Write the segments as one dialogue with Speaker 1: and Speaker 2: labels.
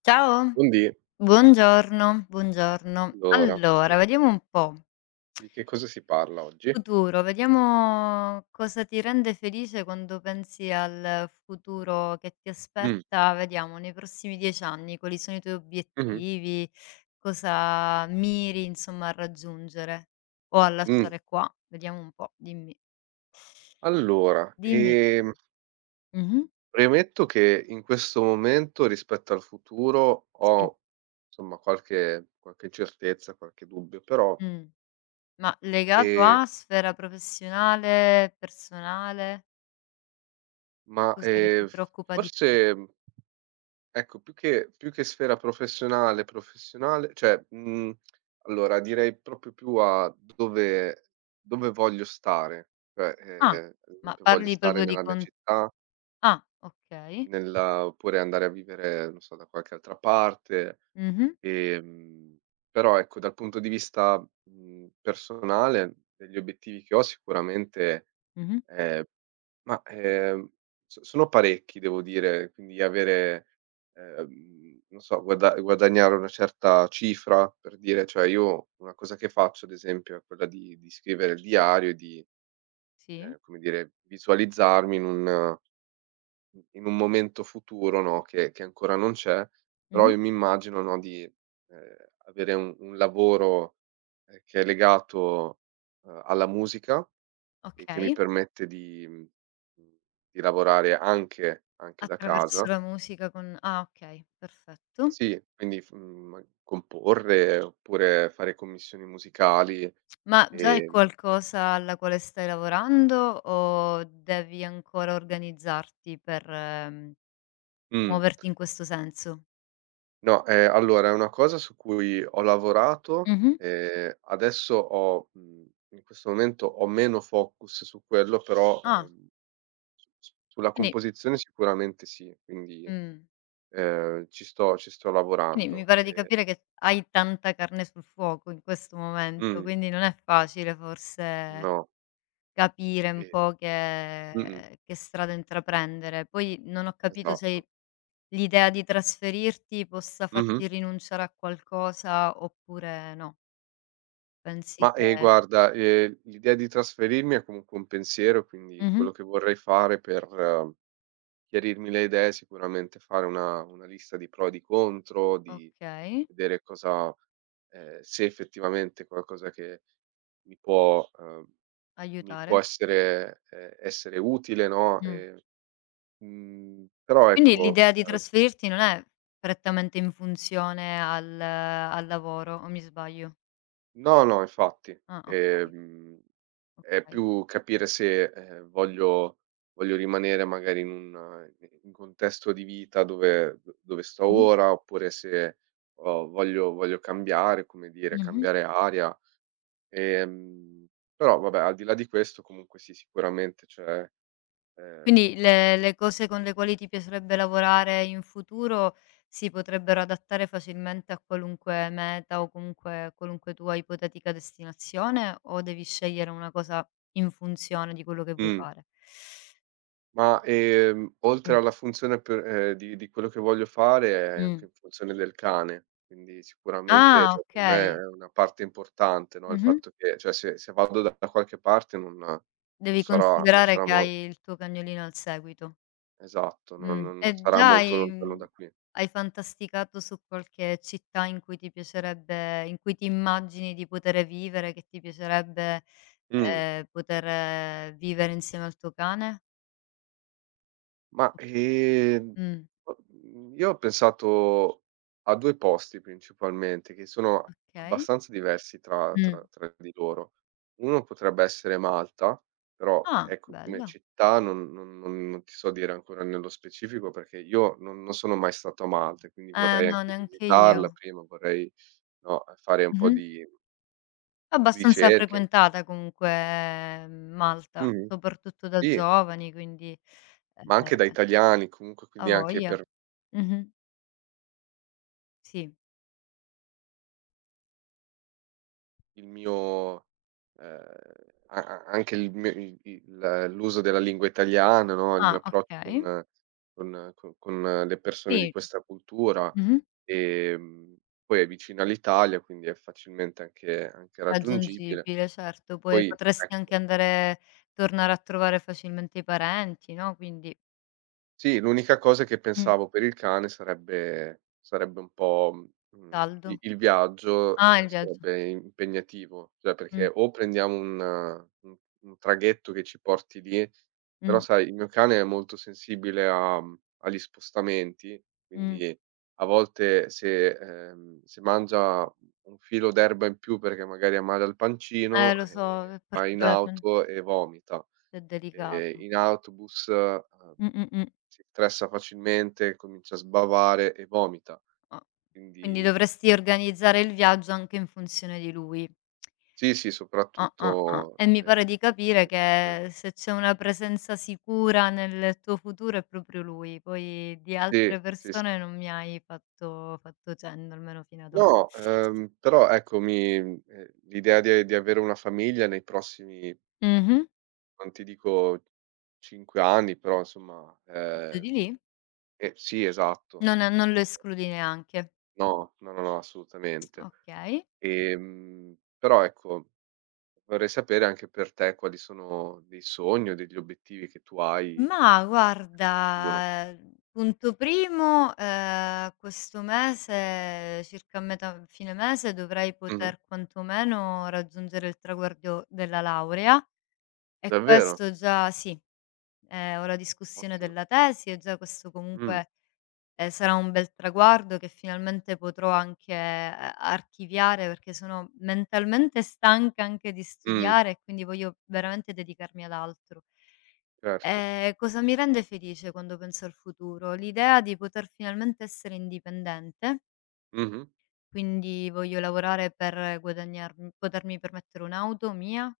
Speaker 1: Ciao,
Speaker 2: Buondì,
Speaker 1: buongiorno, buongiorno.
Speaker 2: allora,
Speaker 1: Allora,
Speaker 2: di
Speaker 1: vediamo un po',
Speaker 2: di che cosa si parla oggi?
Speaker 1: futuro, vediamo cosa ti rende felice quando pensi al futuro che ti
Speaker 2: Mh,
Speaker 1: aspetta, vediamo nei prossimi 10 anni quali sono i tuoi
Speaker 2: mh-mh,
Speaker 1: obiettivi, cosa miri insomma a raggiungere o a
Speaker 2: mh.
Speaker 1: lasciare qua, vediamo un po', dimmi.
Speaker 2: Allora,
Speaker 1: Dimmi tu. Mh-mh.
Speaker 2: premetto che in questo momento rispetto al futuro
Speaker 1: Sì.
Speaker 2: ho, insomma, qualche incertezza, qualche dubbio, però
Speaker 1: Mh. Ma legato
Speaker 2: ehm,
Speaker 1: a sfera professionale, personale?
Speaker 2: ma,
Speaker 1: Cos'è che ti
Speaker 2: f
Speaker 1: preoccupa di
Speaker 2: forse
Speaker 1: più?
Speaker 2: mhmm, Ecco, più che sfera professionale, cioè, allora direi proprio più a dove voglio stare, cioè,
Speaker 1: Ah,
Speaker 2: ad
Speaker 1: ma
Speaker 2: esempio voglio
Speaker 1: parli
Speaker 2: stare
Speaker 1: proprio di
Speaker 2: nella mia
Speaker 1: con
Speaker 2: città,
Speaker 1: ah, okay.
Speaker 2: nella oppure andare a vivere, non so, da qualche altra parte.
Speaker 1: Mh-mh,
Speaker 2: ehm, Però ecco, dal punto di vista personale, degli obiettivi che ho sicuramente,
Speaker 1: mh-mh,
Speaker 2: ehm ma, sono parecchi, devo dire. Quindi avere, non so, guadagnare una certa cifra, per dire. Cioè, io una cosa che faccio ad esempio è quella di scrivere il diario e di,
Speaker 1: sì,
Speaker 2: come dire, visualizzarmi in un momento futuro, no, che ancora non c'è. Però
Speaker 1: mh-mh,
Speaker 2: io mi immagino, no, di, avere un lavoro, che è legato, alla musica, e che mi
Speaker 1: okay.
Speaker 2: permette di mhmm, di lavorare anche da
Speaker 1: Attraverso
Speaker 2: casa.
Speaker 1: la musica con ah, okay, perfetto.
Speaker 2: Sì, quindi ma comporre, oppure fare commissioni musicali.
Speaker 1: Ma già è
Speaker 2: ehm
Speaker 1: qualcosa alla quale stai lavorando o devi ancora organizzarti per,
Speaker 2: mh,
Speaker 1: muoverti in questo senso?
Speaker 2: no, allora è una cosa su cui ho lavorato.
Speaker 1: Mh-mh.
Speaker 2: Adesso ho in questo momento ho meno focus su quello, però,
Speaker 1: Ah,
Speaker 2: su su sulla
Speaker 1: quindi
Speaker 2: composizione sicuramente sì, quindi,
Speaker 1: mh,
Speaker 2: ci sto
Speaker 1: quindi mi
Speaker 2: lavorando.
Speaker 1: pare di capire che hai tanta carne sul fuoco in questo momento,
Speaker 2: Mh,
Speaker 1: quindi non è facile forse
Speaker 2: no,
Speaker 1: capire un
Speaker 2: e
Speaker 1: po'
Speaker 2: mh-mh.
Speaker 1: che strada intraprendere. Poi non ho capito se
Speaker 2: Esatto.
Speaker 1: l'idea di trasferirti possa
Speaker 2: Mh-mh.
Speaker 1: farti rinunciare a qualcosa oppure no. Pensi
Speaker 2: Ma,
Speaker 1: che
Speaker 2: guarda, l'idea di trasferirmi è comunque un pensiero. Quindi
Speaker 1: mh-mh,
Speaker 2: quello che vorrei fare per chiarirmi le idee, sicuramente fare una lista di pro e di contro, di
Speaker 1: okay,
Speaker 2: vedere cosa, se effettivamente è qualcosa che mi può uhm, mi può
Speaker 1: aiutare.
Speaker 2: essere, essere utile, no.
Speaker 1: Mh.
Speaker 2: Però
Speaker 1: Quindi
Speaker 2: ecco,
Speaker 1: l'idea di
Speaker 2: uhm
Speaker 1: trasferirti non è prettamente in funzione al lavoro o mi sbaglio?
Speaker 2: no, no, infatti.
Speaker 1: Ah, okay,
Speaker 2: È
Speaker 1: okay.
Speaker 2: più capire se, voglio rimanere magari in un contesto di vita dove d dove sto
Speaker 1: Mh-mh.
Speaker 2: ora, oppure se ho voglio voglio cambiare, come dire,
Speaker 1: Mh-mh.
Speaker 2: cambiare aria. Ehm, Però vabbè, al di là di questo comunque sì, sicuramente c'è. ehm
Speaker 1: Quindi le cose con le quali ti piacerebbe lavorare in futuro si potrebbero adattare facilmente a qualunque meta o comunque a qualunque tua ipotetica destinazione, o devi scegliere una cosa in funzione di quello che vuoi
Speaker 2: mh.
Speaker 1: fare?
Speaker 2: Ma, oltre
Speaker 1: Mh,
Speaker 2: alla funzione per di quello che voglio fare, è
Speaker 1: mh.
Speaker 2: anche in funzione del cane. Quindi sicuramente,
Speaker 1: Ah,
Speaker 2: cioè, per me
Speaker 1: okay.
Speaker 2: è una parte importante, no, il
Speaker 1: Mh-mh.
Speaker 2: fatto che, cioè, se vado da qualche parte non non
Speaker 1: Devi
Speaker 2: sarà non
Speaker 1: considerare
Speaker 2: sarà
Speaker 1: che
Speaker 2: mo
Speaker 1: hai il tuo cagnolino al seguito.
Speaker 2: esatto, non
Speaker 1: E
Speaker 2: sarà
Speaker 1: già
Speaker 2: molto
Speaker 1: hai
Speaker 2: lontano
Speaker 1: mhmm,
Speaker 2: da qui.
Speaker 1: hai fantasticato su qualche città in cui ti piacerebbe in cui ti immagini di poter vivere, che ti piacerebbe,
Speaker 2: Mh.
Speaker 1: poter vivere insieme al tuo cane?
Speaker 2: Ma,
Speaker 1: Mh,
Speaker 2: io ho pensato a 2 posti principalmente, che sono
Speaker 1: okay.
Speaker 2: abbastanza diversi tra
Speaker 1: Mh.
Speaker 2: tra tra di loro. Uno potrebbe essere Malta, però
Speaker 1: Ah,
Speaker 2: ecco, come
Speaker 1: bello.
Speaker 2: città non ti so dire ancora nello specifico, perché io non sono mai stato a Malta, e quindi vorrei
Speaker 1: No,
Speaker 2: anche
Speaker 1: neanche io.
Speaker 2: visitarla prima, vorrei, no, fare un po'
Speaker 1: Mh-mh.
Speaker 2: di
Speaker 1: Abbastanza
Speaker 2: ricerche.
Speaker 1: frequentata comunque Malta,
Speaker 2: Mh-mh.
Speaker 1: soprattutto da
Speaker 2: Sì,
Speaker 1: giovani, quindi,
Speaker 2: ma anche da
Speaker 1: ehm,
Speaker 2: italiani comunque,
Speaker 1: a
Speaker 2: quindi anche
Speaker 1: voglia.
Speaker 2: per
Speaker 1: Mh-mh. Sì.
Speaker 2: il mio a a anche il mio il l'uso della lingua italiana, no, il mio
Speaker 1: Ah,
Speaker 2: approccio
Speaker 1: okay.
Speaker 2: con co con le persone di
Speaker 1: Sì.
Speaker 2: questa cultura.
Speaker 1: Mh-mh.
Speaker 2: ehm, Poi è vicina all'Italia, quindi è facilmente anche raggiungibile.
Speaker 1: Raggiungibile, certo. Poi
Speaker 2: Poi
Speaker 1: potresti
Speaker 2: ecco,
Speaker 1: anche andare tornare a trovare facilmente i parenti, no, quindi.
Speaker 2: sì, l'unica cosa è che
Speaker 1: Mh.
Speaker 2: pensavo per il cane sarebbe un po', i
Speaker 1: Saldo.
Speaker 2: il viaggio,
Speaker 1: Ah, il viaggio.
Speaker 2: sarebbe impegnativo. Cioè,
Speaker 1: Mh,
Speaker 2: perché o prendiamo un un traghetto che ci porti lì, però
Speaker 1: mh,
Speaker 2: sai il mio cane è molto sensibile a agli spostamenti.
Speaker 1: mh.
Speaker 2: Quindi a volte se, se mangia un filo d'erba in più perché magari ha male al pancino,
Speaker 1: Lo so, è
Speaker 2: va in
Speaker 1: particolarmente
Speaker 2: auto e vomita,
Speaker 1: delicato.
Speaker 2: in autobus,
Speaker 1: Mh, mh, mh.
Speaker 2: si stressa facilmente, comincia a sbavare e vomita.
Speaker 1: Ah, quindi
Speaker 2: Quindi
Speaker 1: dovresti organizzare il viaggio anche in funzione di lui.
Speaker 2: sì, sì,
Speaker 1: Ah, ah, ah.
Speaker 2: soprattutto,
Speaker 1: E mi pare di capire
Speaker 2: soprattutto in persone.
Speaker 1: che se c'è una presenza sicura nel tuo futuro è proprio lui, poi di
Speaker 2: Sì,
Speaker 1: altre
Speaker 2: sì, sì.
Speaker 1: persone non mi hai fatto cenno, almeno fino ad o.
Speaker 2: No, però ecco, mi l'idea di avere una famiglia nei prossimi,
Speaker 1: Mh-mh.
Speaker 2: non ti dico, 5 anni, però insomma.
Speaker 1: Giù di lì?
Speaker 2: Sì, esatto.
Speaker 1: Non lo escludi neanche.
Speaker 2: No, no, no, no, assolutamente.
Speaker 1: Okay.
Speaker 2: Però ecco, vorrei sapere anche per te quali sono dei sogni o degli obiettivi che tu hai
Speaker 1: Ma
Speaker 2: in futuro.
Speaker 1: guarda, punto primo, questo mese, circa a metà fine mese, dovrei
Speaker 2: Mh-mh.
Speaker 1: poter quantomeno raggiungere il traguardo della laurea e
Speaker 2: Davvero?
Speaker 1: questo già sì, ho la discussione
Speaker 2: Ottimo.
Speaker 1: della tesi e già questo
Speaker 2: Mh.
Speaker 1: comunque. Sarà un bel traguardo che finalmente potrò anche a archiviare, perché sono mentalmente stanca anche di
Speaker 2: Mh.
Speaker 1: studiare e quindi voglio veramente dedicarmi ad altro.
Speaker 2: Certo.
Speaker 1: Cosa mi rende felice quando penso al futuro? L'idea di poter finalmente essere indipendente,
Speaker 2: Mh-mh.
Speaker 1: quindi voglio lavorare per guadagnarm potermi permettere un'auto mia.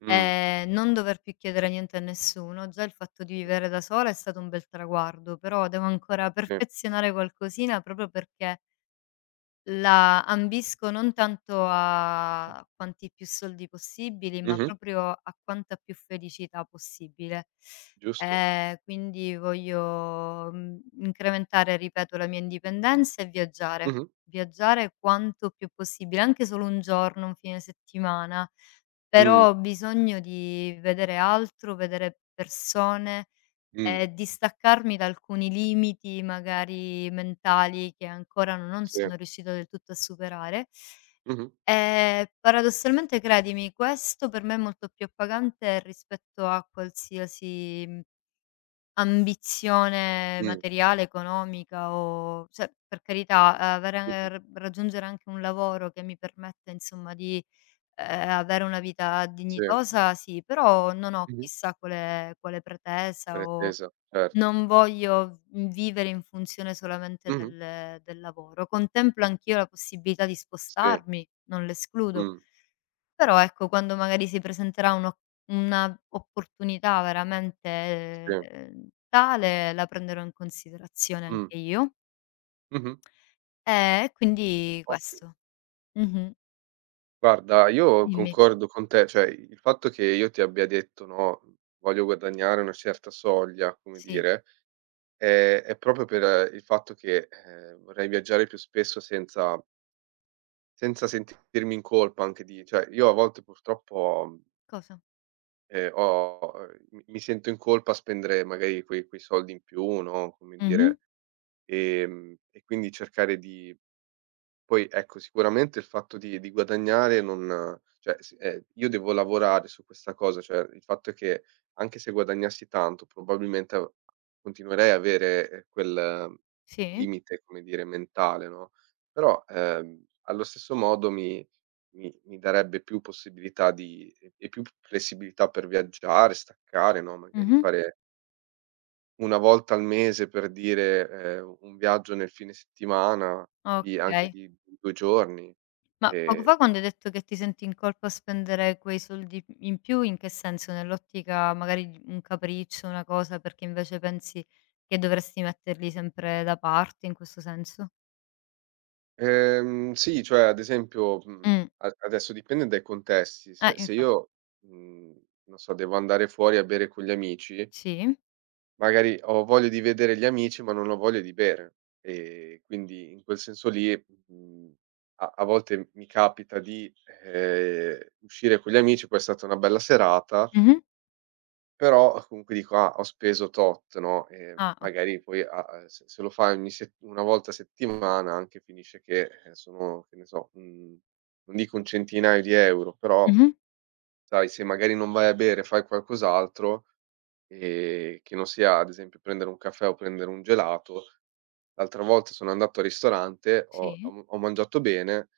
Speaker 2: Mh.
Speaker 1: Non dover più chiedere niente a nessuno. Già il fatto di
Speaker 2: Mh.
Speaker 1: vivere da sola è stato un bel traguardo, però devo ancora
Speaker 2: Sì.
Speaker 1: perfezionare qualcosina proprio perché la ambisco non tanto a quanti più soldi possibili, ma
Speaker 2: Mh-mh.
Speaker 1: proprio a quanta più felicità possibile.
Speaker 2: Giusto.
Speaker 1: Quindi voglio, incrementare, ripeto, la mia indipendenza e viaggiare.
Speaker 2: Mh-mh.
Speaker 1: Viaggiare quanto più possibile, anche solo un giorno, un fine settimana,
Speaker 2: Mh.
Speaker 1: però ho bisogno di vedere altro, vedere persone.
Speaker 2: Mh.
Speaker 1: Distaccarmi da alcuni limiti magari mentali che ancora no, non
Speaker 2: Sì.
Speaker 1: sono riuscita del tutto a superare.
Speaker 2: Mh-mh.
Speaker 1: Paradossalmente credimi, questo per me è molto più appagante rispetto a qualsiasi, ambizione
Speaker 2: Mh.
Speaker 1: materiale, economica o cioè per carità, avere
Speaker 2: Mh-mh.
Speaker 1: r raggiungere anche un lavoro che mi permetta insomma di, avere una vita
Speaker 2: Sì.
Speaker 1: dignitosa sì, però non ho
Speaker 2: Mh-mh.
Speaker 1: chissà quale pretesa o
Speaker 2: Pretesa, certo.
Speaker 1: non voglio, vivere in funzione solamente
Speaker 2: Mh-mh.
Speaker 1: del lavoro. Contemplo anch'io la possibilità di
Speaker 2: Sì.
Speaker 1: spostarmi, non l'escludo,
Speaker 2: Mh.
Speaker 1: però ecco quando magari si presenterà un'oc una opportunità veramente,
Speaker 2: Sì.
Speaker 1: tale la prenderò in considerazione
Speaker 2: Mh.
Speaker 1: anche io.
Speaker 2: Mh-mh.
Speaker 1: E quindi
Speaker 2: Ottimo.
Speaker 1: questo. Mh-mh.
Speaker 2: Guarda, io
Speaker 1: Dimmi.
Speaker 2: concordo con te, cioè il fatto che io ti abbia detto, no, voglio guadagnare una certa soglia, come
Speaker 1: Sì.
Speaker 2: dire. È proprio per il fatto che, vorrei viaggiare più spesso senza sentirmi in colpa. Anche di, cioè, io a volte purtroppo,
Speaker 1: Cosa?
Speaker 2: ho mi sento in colpa a spendere magari quei quei soldi in più, no, come
Speaker 1: Mh-mh.
Speaker 2: dire. E quindi cercare di, poi ecco, sicuramente il fatto di guadagnare non, cioè, s io devo lavorare su questa cosa. Cioè il fatto è che anche se guadagnassi tanto probabilmente av continuerei a avere, quel
Speaker 1: Sì.
Speaker 2: limite, come dire, mentale, no. Però, allo stesso modo mi mi darebbe più possibilità di e più flessibilità per viaggiare, staccare, no, magari
Speaker 1: Mh-mh.
Speaker 2: fare 1 volta al mese, per dire, un viaggio nel fine settimana di anche
Speaker 1: Okay.
Speaker 2: di 2 giorni.
Speaker 1: Ma poco
Speaker 2: E,
Speaker 1: fa quando hai detto che ti senti in colpa a spendere quei soldi in più, in che senso? Nell'ottica magari di un capriccio, una cosa, perché invece pensi che dovresti metterli sempre da parte, in questo senso?
Speaker 2: sì, cioè ad esempio,
Speaker 1: Mh.
Speaker 2: a adesso dipende dai contesti. Se
Speaker 1: Infatti
Speaker 2: io, mhmm, non so, devo andare fuori a bere con gli amici,
Speaker 1: sì.
Speaker 2: magari ho voglia di vedere gli amici, ma non ho voglia di bere. E quindi in quel senso lì, mhmm, a volte mi capita di, uscire con gli amici, poi è stata una bella serata.
Speaker 1: Mh-mh.
Speaker 2: Però comunque dico: "Ah, ho speso tot", no.
Speaker 1: Ah, okay.
Speaker 2: Magari poi a a se lo fai ogni set 1 volta a settimana anche finisce che, sono, che ne so, non dico un centinaio di euro, però
Speaker 1: Mh-mh.
Speaker 2: sai, se magari non vai a bere e fai qualcos'altro, che non sia, ad esempio, prendere un caffè o prendere un gelato. L'altra volta sono andato al ristorante, ho
Speaker 1: Sì.
Speaker 2: ho ho mangiato bene,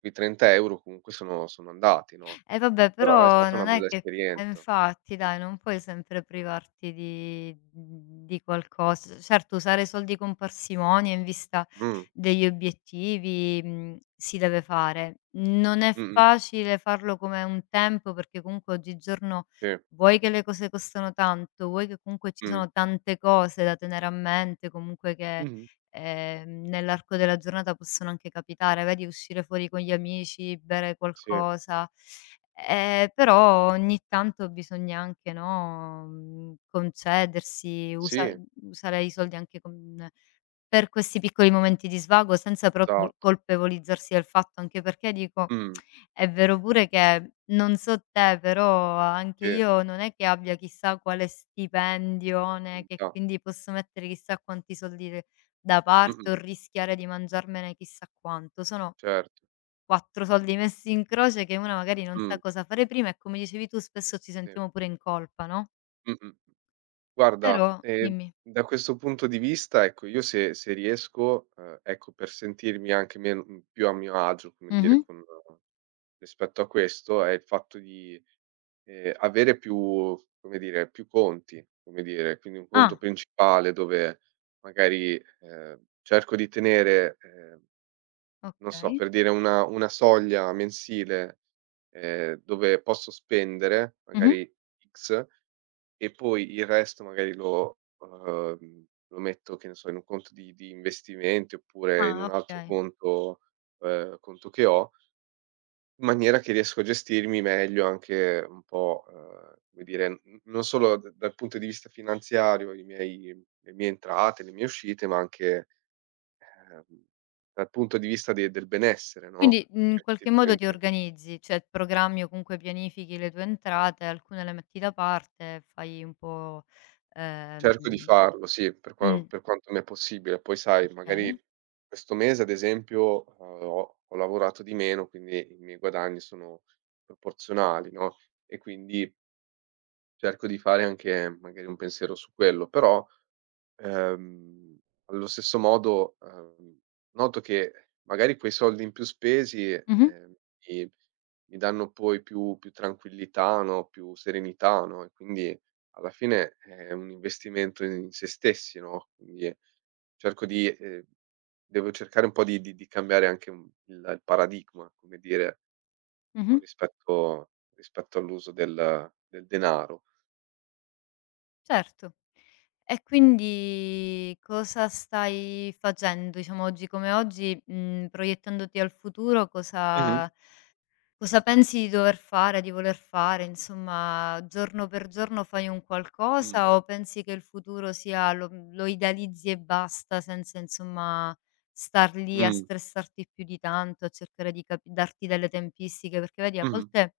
Speaker 2: quei 30 € comunque sono andati, no,
Speaker 1: Eh vabbè,
Speaker 2: però è
Speaker 1: però
Speaker 2: stata una
Speaker 1: non è
Speaker 2: bella
Speaker 1: che eh
Speaker 2: esperienza.
Speaker 1: infatti dai, non puoi sempre privarti di qualcosa. Certo, usare i soldi con parsimonia in vista
Speaker 2: Mh.
Speaker 1: degli obiettivi, si deve fare. Non è
Speaker 2: Mh-mh.
Speaker 1: facile farlo come un tempo, perché comunque oggigiorno
Speaker 2: Sì.
Speaker 1: vuoi che le cose costano tanto, vuoi che comunque ci
Speaker 2: Mh.
Speaker 1: sono tante cose da tenere a mente, comunque che
Speaker 2: Mh-mh.
Speaker 1: nell'arco della giornata possono anche capitare, vedi uscire fuori con gli amici, bere
Speaker 2: Sì,
Speaker 1: qualcosa, però ogni tanto bisogna anche, no, concedersi,
Speaker 2: sì,
Speaker 1: usare i soldi anche con per questi piccoli momenti di svago senza però
Speaker 2: esatto.
Speaker 1: colpevolizzarsi del fatto, anche perché dico,
Speaker 2: Mh,
Speaker 1: è vero pure che non so te, però anche
Speaker 2: sì,
Speaker 1: io non è che abbia chissà quale stipendione, che
Speaker 2: disponibilità.
Speaker 1: quindi posso mettere chissà quanti soldi de da parte
Speaker 2: Mh-mh,
Speaker 1: o rischiare di mangiarmene chissà quanto. Sono
Speaker 2: certo.
Speaker 1: 4 soldi messi in croce che una magari non sa
Speaker 2: Mh,
Speaker 1: cosa fare prima e come dicevi tu spesso ci
Speaker 2: sì.
Speaker 1: sentiamo pure in colpa, no,
Speaker 2: Mh-mh. Guarda,
Speaker 1: però dimmi.
Speaker 2: da questo punto di vista, ecco, io, se riesco, ecco, per sentirmi anche più a mio agio, come dire,
Speaker 1: Mh-mh.
Speaker 2: con rispetto a questo, è il fatto di, avere più, come dire, più conti, come dire. Quindi un conto
Speaker 1: Ah,
Speaker 2: principale dove magari, cerco di tenere, non so,
Speaker 1: okay.
Speaker 2: per dire, una soglia mensile, dove posso spendere
Speaker 1: Mh-mh.
Speaker 2: magari X, e poi il resto magari lo metto, che ne so, in un conto di investimenti oppure in
Speaker 1: Ah,
Speaker 2: un altro
Speaker 1: okay.
Speaker 2: conto che ho, in maniera che riesco a gestirmi meglio anche un po', come dire. N Non solo d dal punto di vista finanziario i miei, le mie entrate, le mie uscite, ma anche, Ehm, dal punto di vista de del benessere, no,
Speaker 1: Quindi,
Speaker 2: perché
Speaker 1: in qualche modo ti
Speaker 2: effettivamente
Speaker 1: organizzi, cioè programmi o comunque pianifichi le tue entrate, alcune le metti da parte, fai un po', ehm
Speaker 2: cerco di farlo, sì, per qua
Speaker 1: mh,
Speaker 2: per quanto mi è possibile. Poi sai, magari
Speaker 1: okay.
Speaker 2: questo mese ad esempio, ho lavorato di meno, quindi i miei guadagni sono proporzionali, no, e quindi cerco di fare anche magari un pensiero su quello. Però, Ehm, allo stesso modo, noto che magari quei soldi in più spesi,
Speaker 1: Mh-mh,
Speaker 2: mi danno poi più tranquillità, no, più serenità, no, e quindi alla fine è un investimento in se stessi, no. Quindi cerco di devo cercare un po' di cambiare anche un il paradigma, come dire, no,
Speaker 1: mh-mh,
Speaker 2: rispetto all'uso del del denaro.
Speaker 1: certo. E quindi cosa stai facendo, diciamo oggi come oggi, proiettandoti al futuro.
Speaker 2: Mh-mh.
Speaker 1: Cosa pensi di dover fare, di voler fare, insomma, giorno per giorno fai un
Speaker 2: Mh.
Speaker 1: qualcosa o pensi che il futuro sia lo idealizzi e basta senza, insomma, star lì a
Speaker 2: Mh.
Speaker 1: stressarti più di tanto, a cercare di capi darti delle tempistiche? Perché vedi a
Speaker 2: Mh-mh.
Speaker 1: volte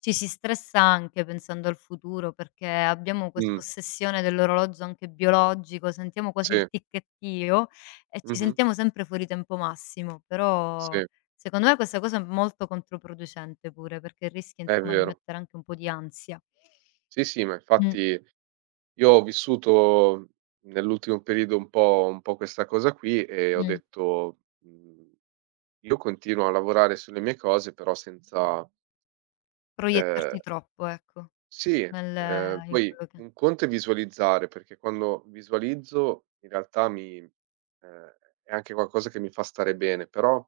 Speaker 1: ci si stressa anche pensando al futuro, perché abbiamo
Speaker 2: Mh.
Speaker 1: questa ossessione dell'orologio anche biologico, sentiamo quasi il
Speaker 2: Sì.
Speaker 1: ticchettio e ci
Speaker 2: Mh-mh.
Speaker 1: sentiamo sempre fuori tempo massimo, però
Speaker 2: Sì.
Speaker 1: secondo me questa cosa è molto controproducente pure, perché rischi
Speaker 2: È
Speaker 1: insomma di
Speaker 2: vero.
Speaker 1: mettere anche un po' di ansia.
Speaker 2: Sì, sì, ma
Speaker 1: Mh,
Speaker 2: infatti io ho vissuto nell'ultimo periodo un po' questa cosa qui e ho
Speaker 1: mh.
Speaker 2: detto: Io continuo a lavorare sulle mie cose, però senza". ehm,
Speaker 1: Proiettarti troppo, ecco,
Speaker 2: sì,
Speaker 1: nel in
Speaker 2: poi
Speaker 1: quello che
Speaker 2: un conto è visualizzare, perché quando visualizzo in realtà mi, è anche qualcosa che mi fa stare bene, però,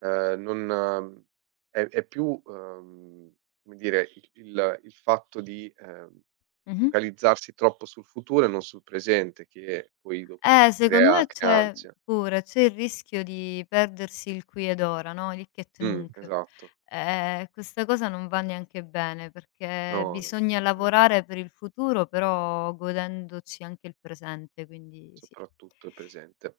Speaker 2: non, è più, come dire, il il fatto di,
Speaker 1: mh-mh.
Speaker 2: focalizzarsi troppo sul futuro e non sul presente, che poi dopo
Speaker 1: Secondo
Speaker 2: crea
Speaker 1: me
Speaker 2: crea
Speaker 1: c'è
Speaker 2: ansia.
Speaker 1: pure, c'è il rischio di perdersi il qui ed ora, no, l'hic et nunc.
Speaker 2: Esatto.
Speaker 1: Questa cosa non va neanche bene, perché
Speaker 2: No, no,
Speaker 1: bisogna
Speaker 2: assolutamente,
Speaker 1: lavorare per il futuro, però godendoci anche il presente, quindi sì.
Speaker 2: soprattutto il presente.